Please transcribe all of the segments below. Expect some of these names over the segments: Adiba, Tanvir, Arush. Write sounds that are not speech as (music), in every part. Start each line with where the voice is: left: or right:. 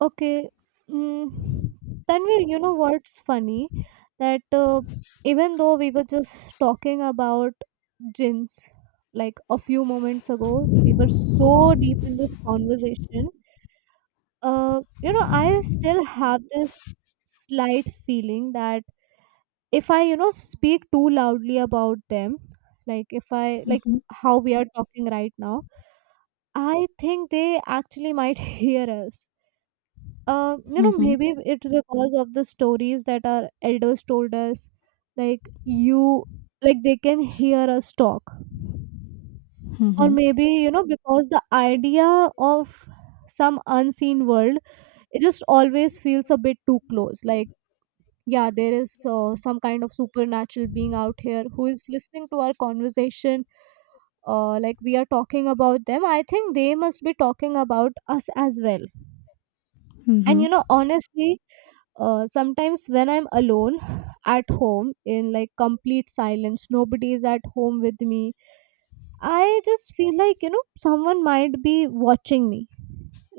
right: Okay. Mm, Tanvir, you know what's funny? That Even though we were just talking about gins like a few moments ago, we were so deep in this conversation. I still have this slight feeling that if I, you know, speak too loudly about them, like if I,
left: Mhm,
right: how we are talking right now, I think they actually might (laughs) hear us,
left: mhm,
right: maybe it's because of the stories that our elders told us. Like you, like they can hear us talk, or
left: mhm,
right: maybe you know because the idea of some unseen world, it just always feels a bit too close. Like yeah, there is some kind of supernatural being out here who is listening to our conversation. Like we are talking about them. I think they must be talking about us as well. And
left: mhm,
right: you know, honestly, sometimes when I'm alone (sighs) at home in like complete silence, nobody is at home with me. I just feel like you know someone might be watching me,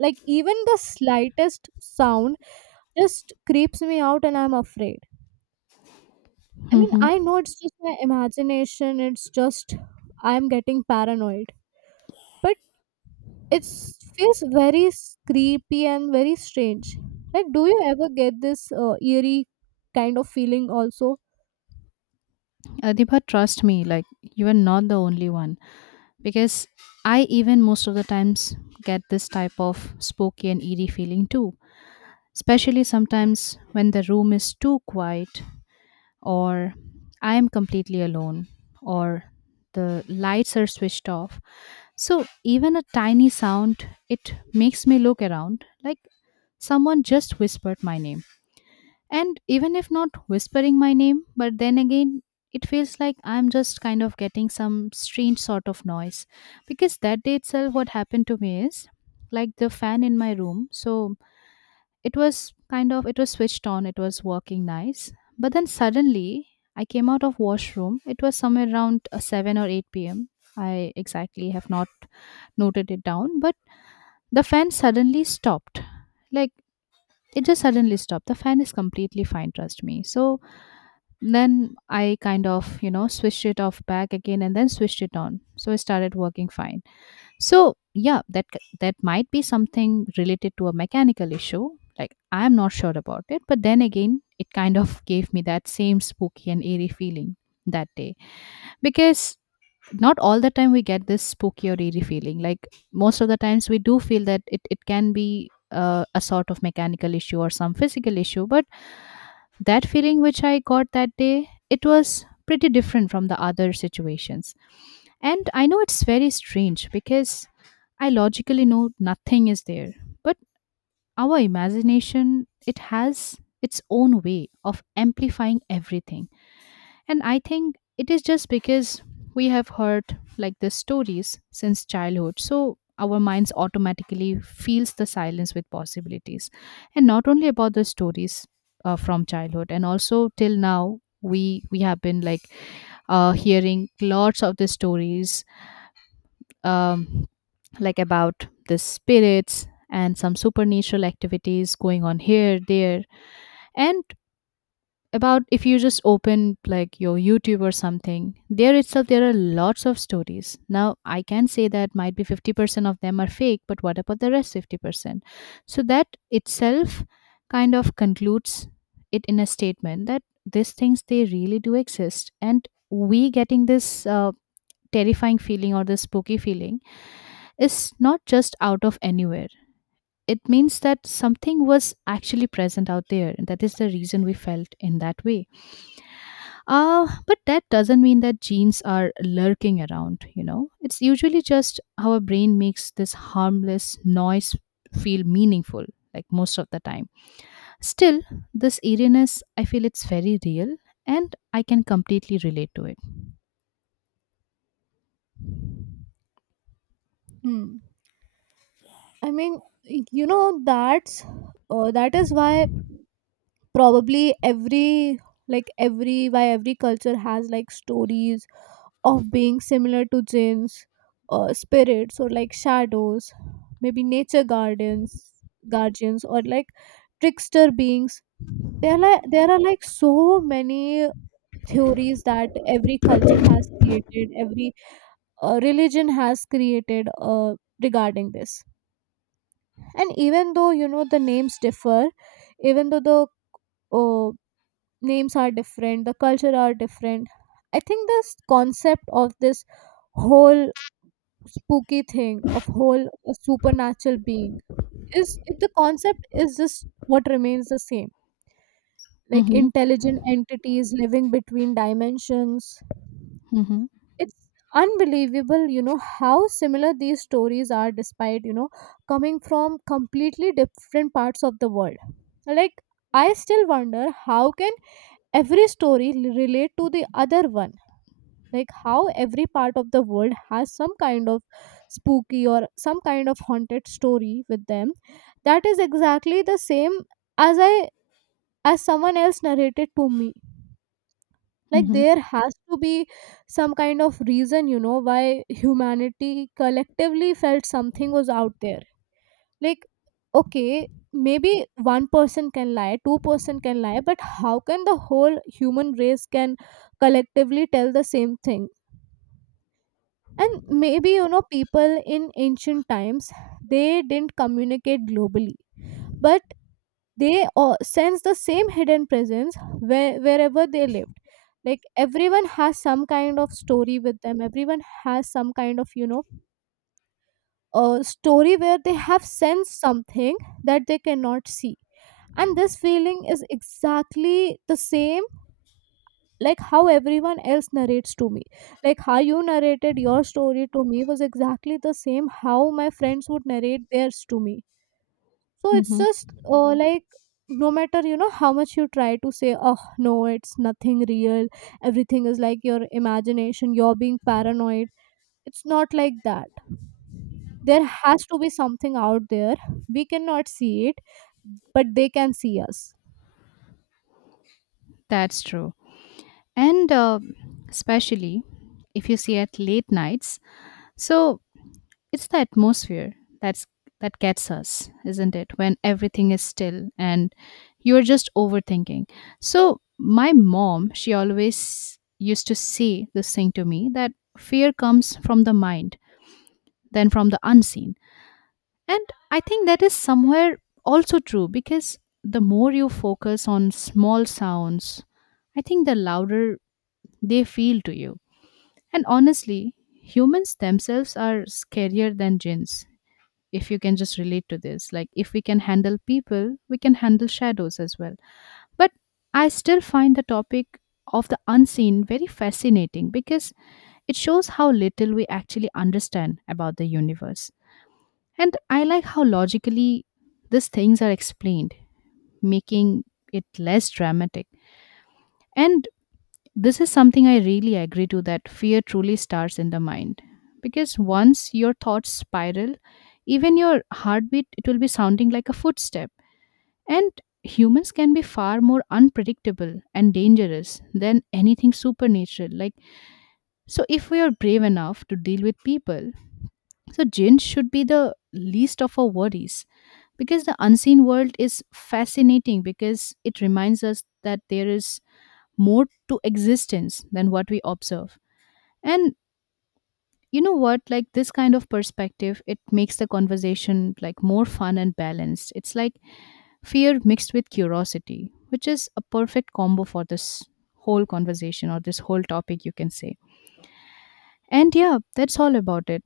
right: like even the slightest sound just creeps me out and I'm afraid. I mean
left: mhm.
right: I know it's just my imagination, it's just I'm getting paranoid, but it feels very creepy and very strange. Like do you ever get this eerie kind of feeling also?
left: Adiba, trust me, like you are not the only one because I even most of the times get this type of spooky and eerie feeling too. Especially sometimes when the room is too quiet, or I am completely alone, or the lights are switched off. So even a tiny sound, it makes me look around like someone just whispered my name. And even if not whispering my name, but then again, it feels like I'm just kind of getting some strange sort of noise. Because that day itself, what happened to me is like the fan in my room. So it was kind of, it was switched on, it was working nice. But then suddenly, I came out of washroom. It was somewhere around 7 or 8 p.m. I exactly have not noted it down, but the fan suddenly stopped. Like it just suddenly stopped. The fan is completely fine, trust me. So then I kind of, switched it off back again and then switched it on. So it started working fine. So yeah, that might be something related to a mechanical issue. Like I'm not sure about it, but then again, it kind of (laughs) gave me that same spooky and eerie feeling that day because not all the time we get this spooky or eerie feeling. Like most of the times we do feel that it can be a sort of mechanical issue or some physical issue. But that feeling which I got that day, it was pretty different from the other situations. And I know it's very strange because I logically know nothing is there. But our imagination, it has its own way of amplifying everything and I think it is just because we have heard like the stories since childhood. So our minds automatically feels the silence with possibilities. And not only about the stories from childhood and also till now we have been like hearing lots of the stories um, like about the spirits and some supernatural activities going on here there and about if you just open like your YouTube or something, there itself there are lots of stories. Now I can say that might be 50% of them are fake, but what about the rest 50%? So that itself kind of concludes it in a statement that these things they really do exist and we getting this terrifying feeling or this spooky feeling is not just out of anywhere. It means that something was actually present out there and that is the reason we felt in that way. But that doesn't mean that genes are lurking around, It's usually just how our brain makes this harmless noise feel meaningful, like most of the time. Still, this eeriness, I feel it's very real and I can completely relate to it.
right: Hmm. I mean, you know, that is why probably every like every why every culture has like stories of being similar to jinns, spirits or like shadows, maybe nature gardens, guardians or like trickster beings. There are like so many theories that every culture has created, every religion has created regarding this. And even though you know the names differ, even though the uh, names are different, the culture are different, I think this concept of this whole spooky thing of whole supernatural being is, the concept is just what remains the same, like
left: Mm-hmm,
right: intelligent entities living between dimensions.
left: mm-hmm,
right: It's unbelievable you know how similar these stories are, despite you know coming from completely different parts of the world. Like I still wonder how can every story relate to the other one, like how every part of the world has some kind of spooky or some kind of haunted story with them, that is exactly the same as I, as someone else narrated to me. Like
left: mm-hmm,
right: there has to be some kind of reason you know why humanity collectively felt something was out there. Like okay, maybe one person can lie, two-person can lie, but how can the whole human race can collectively tell the same thing? And maybe you know people in ancient times, they didn't communicate globally, but they sense the same hidden presence where, wherever they lived. Like everyone has some kind of story with them, everyone has some kind of you know a story where they have sensed something that they cannot see, and this feeling is exactly the same like how everyone else narrates to me, like how you narrated your story to me was exactly the same how my friends would narrate theirs to me. So it's
left: mm-hmm.
right: just like no matter you know how much you try to say, oh no it's nothing real, everything is like your imagination, you're being paranoid, it's not like that. There has to be something out there, we cannot see it, but they can see us.
left: That's true. And especially if you see at late nights. So it's the atmosphere that's that gets us, isn't it? When everything is still and you're just overthinking. So my mom, she always used to say this thing to me that fear comes from the mind, then from the unseen. And I think that is somewhere also true because the more you focus on small sounds, I think the louder they feel to you. And honestly, humans themselves are scarier than jinns if you can just relate to this like if we can handle people we can handle shadows as well but I still find the topic of the unseen very fascinating because it shows how little we actually understand about the universe and I like how logically these things are explained making it less dramatic and this is something I really agree to that fear truly starts in the mind. Because once your thoughts spiral, even your heartbeat it will be sounding like a footstep. And humans can be far more unpredictable and dangerous than anything supernatural. Like so if we are brave enough to deal with people, so jinn should be the least of our worries. Because the unseen world is fascinating because it reminds us that there is more to existence than what we observe and you know what? Like this kind of perspective, it makes the conversation like more fun and balanced. It's like fear mixed with curiosity, which is a perfect combo for this whole conversation or this whole topic, you can say. And yeah, that's all about it.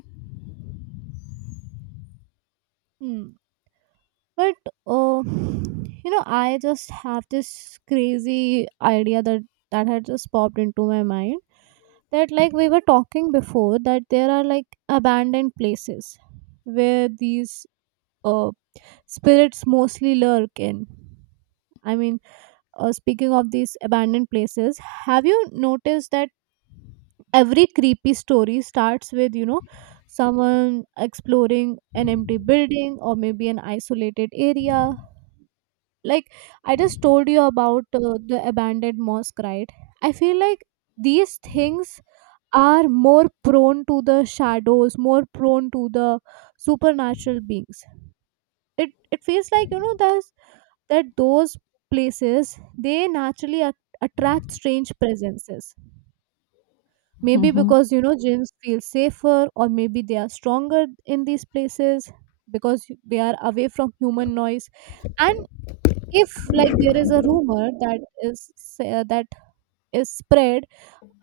right: Hmm. But I just have this crazy idea that had just popped into my mind, that like we were talking before that there are like abandoned places where these uh, spirits mostly lurk in. I mean, speaking of these abandoned places, have you noticed that every creepy story starts with, you know, someone exploring an empty building or maybe an isolated area? Like, I just told you about the abandoned mosque, right? I feel like these things are more prone to the shadows, more prone to the supernatural beings. It feels like, you know, there's that, those places, they naturally attract strange presences, maybe
left: Mm-hmm.
right: because you know gyms feel safer or maybe they are stronger in these places because they are away from human noise. And if like there is a rumor that is spread,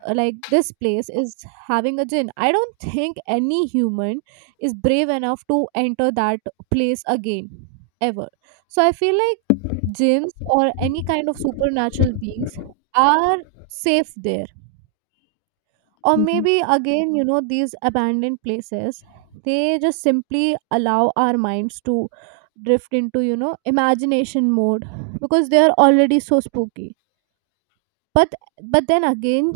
right: like this place is having a gin, I don't think any human is brave enough to enter that place again ever. So I feel like jinns or any kind of supernatural beings are safe there. Or
left: Mm-hmm.
right: maybe again you know these abandoned places, they just simply allow our minds to drift into you know imagination mode because they are already so spooky. But but then again,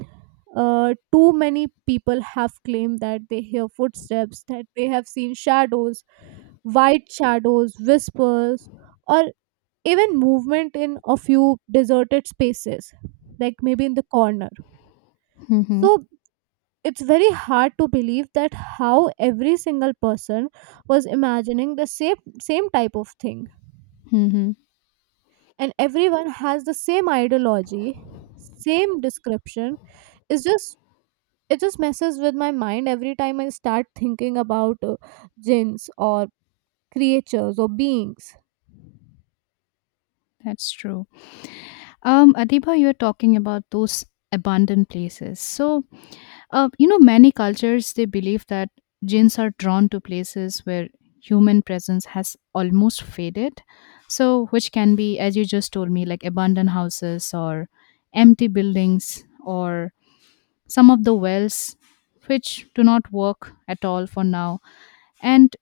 right: too many people have claimed that they hear footsteps, that they have seen shadows, white shadows, whispers, or even movement in a few deserted spaces, like maybe in the corner.
left: Mm-hmm.
right: So it's very hard to believe that how every single person was imagining the same type of thing,
left: Mm-hmm.
right: and everyone has the same ideology, same description. It's just, it just messes with my mind every time I start thinking about jinns or creatures or beings.
left: That's true. Adiba, you're talking about those abandoned places. So you know, many cultures they believe that jinns are drawn to places where human presence has almost faded. So, which can be, as you just told me, like abandoned houses or empty buildings or some of the wells which do not work at all for now, and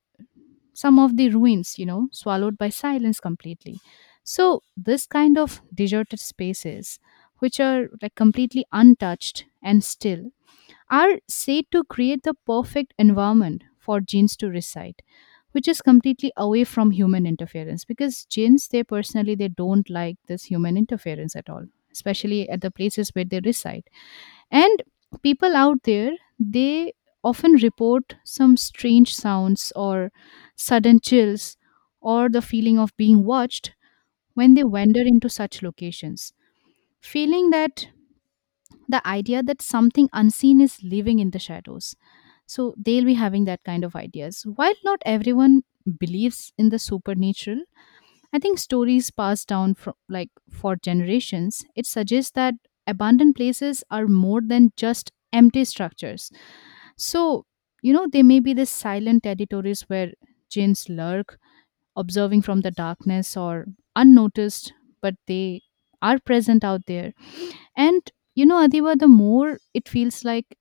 left: some of the ruins, you know, swallowed by silence completely. So, this kind of deserted spaces, which are like completely untouched and still are said to create the perfect environment for genes to reside which is completely away from human interference because genes they personally they don't like this human interference at all especially at the places where they reside and people out there they often report some strange sounds or sudden chills or the feeling of being watched when they wander into such locations feeling that the idea that something unseen is living in the shadows. So they'll be having that kind of ideas. While not everyone believes in the supernatural, I think stories passed down from like for generations, it suggests that abandoned places are more than just empty structures. So, you know, they may be the silent territories where jinns lurk, observing from the darkness or unnoticed, but they are present out there. And you know, Adiba, the more it feels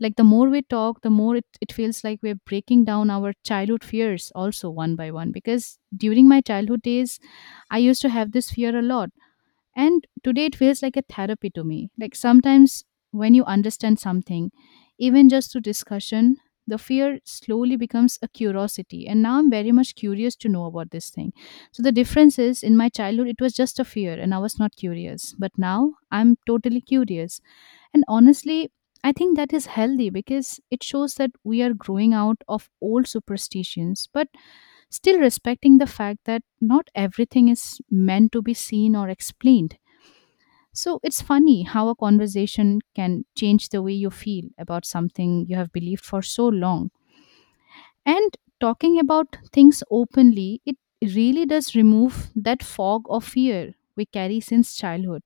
left: like the more we talk, the more it feels like we're breaking down our childhood fears also one by one. Because during my childhood days, I used to have this fear a lot and today it feels like a therapy to me. Like sometimes when you understand something, even just through discussion, the fear slowly becomes a curiosity. And now I'm very much curious to know about this thing. So the difference is in my childhood, it was just a fear and I was not curious. But now I'm totally curious. And honestly, I think that is healthy because it shows that we are growing out of old superstitions, but still respecting the fact that not everything is meant to be seen or explained. So it's funny how a conversation can change the way you feel about something you have believed for so long. And talking about things openly, it really does remove that fog of fear we carry since childhood.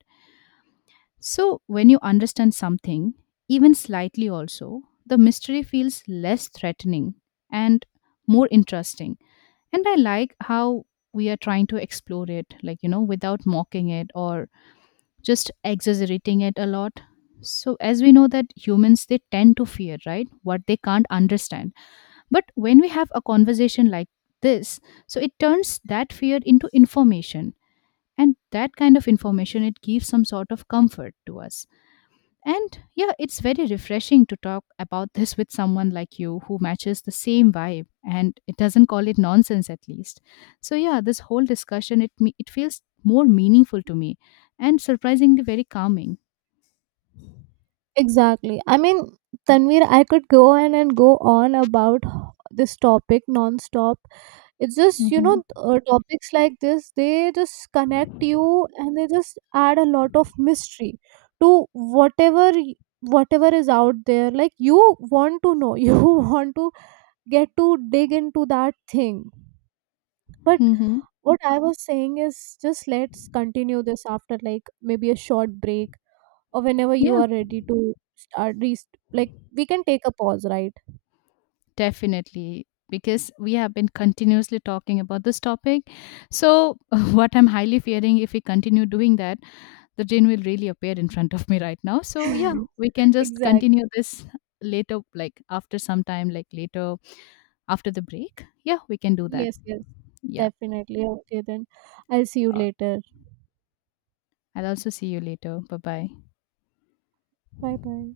left: So when you understand something, even slightly also, the mystery feels less threatening and more interesting. And I like how we are trying to explore it, like, you know, without mocking it or just exaggerating it a lot so as we know that humans they tend to fear right what they can't understand but when we have a conversation like this so it turns that fear into information and that kind of information it gives some sort of comfort to us and yeah it's very refreshing to talk about (laughs) this with someone like you who matches the same vibe and it doesn't call it nonsense at least so yeah this whole discussion it feels more meaningful to me and surprisingly very calming.
right: Exactly. I mean, Tanvir, I could go on and go on about this topic non-stop. It's just, you
left: Mhm.
right: know, topics like this, they just connect you and they just add a lot of mystery to whatever is out there. Like you want to know, (laughs) you want to get to dig into that thing, but
left: Mhm.
right: what I was saying is just let's continue this after like maybe a short break or whenever you
left: Yeah,
right: are ready to start. Like we can take a pause, right?
left: definitely. Because we have been continuously talking about this topic. So, (laughs) what I'm highly fearing if we continue doing that, the gin will really appear in front of me right now. So, yeah,
right: (laughs)
left: we can just
right: Exactly.
left: continue this later, like after some time, like later after the break. Yeah, we can do that.
right: Yes. Yes.
left: Yeah.
right: Definitely. Okay. Then I'll see you
left: Uh,
right: later.
left: I'll also see you later. Bye bye.
right: Bye. Bye.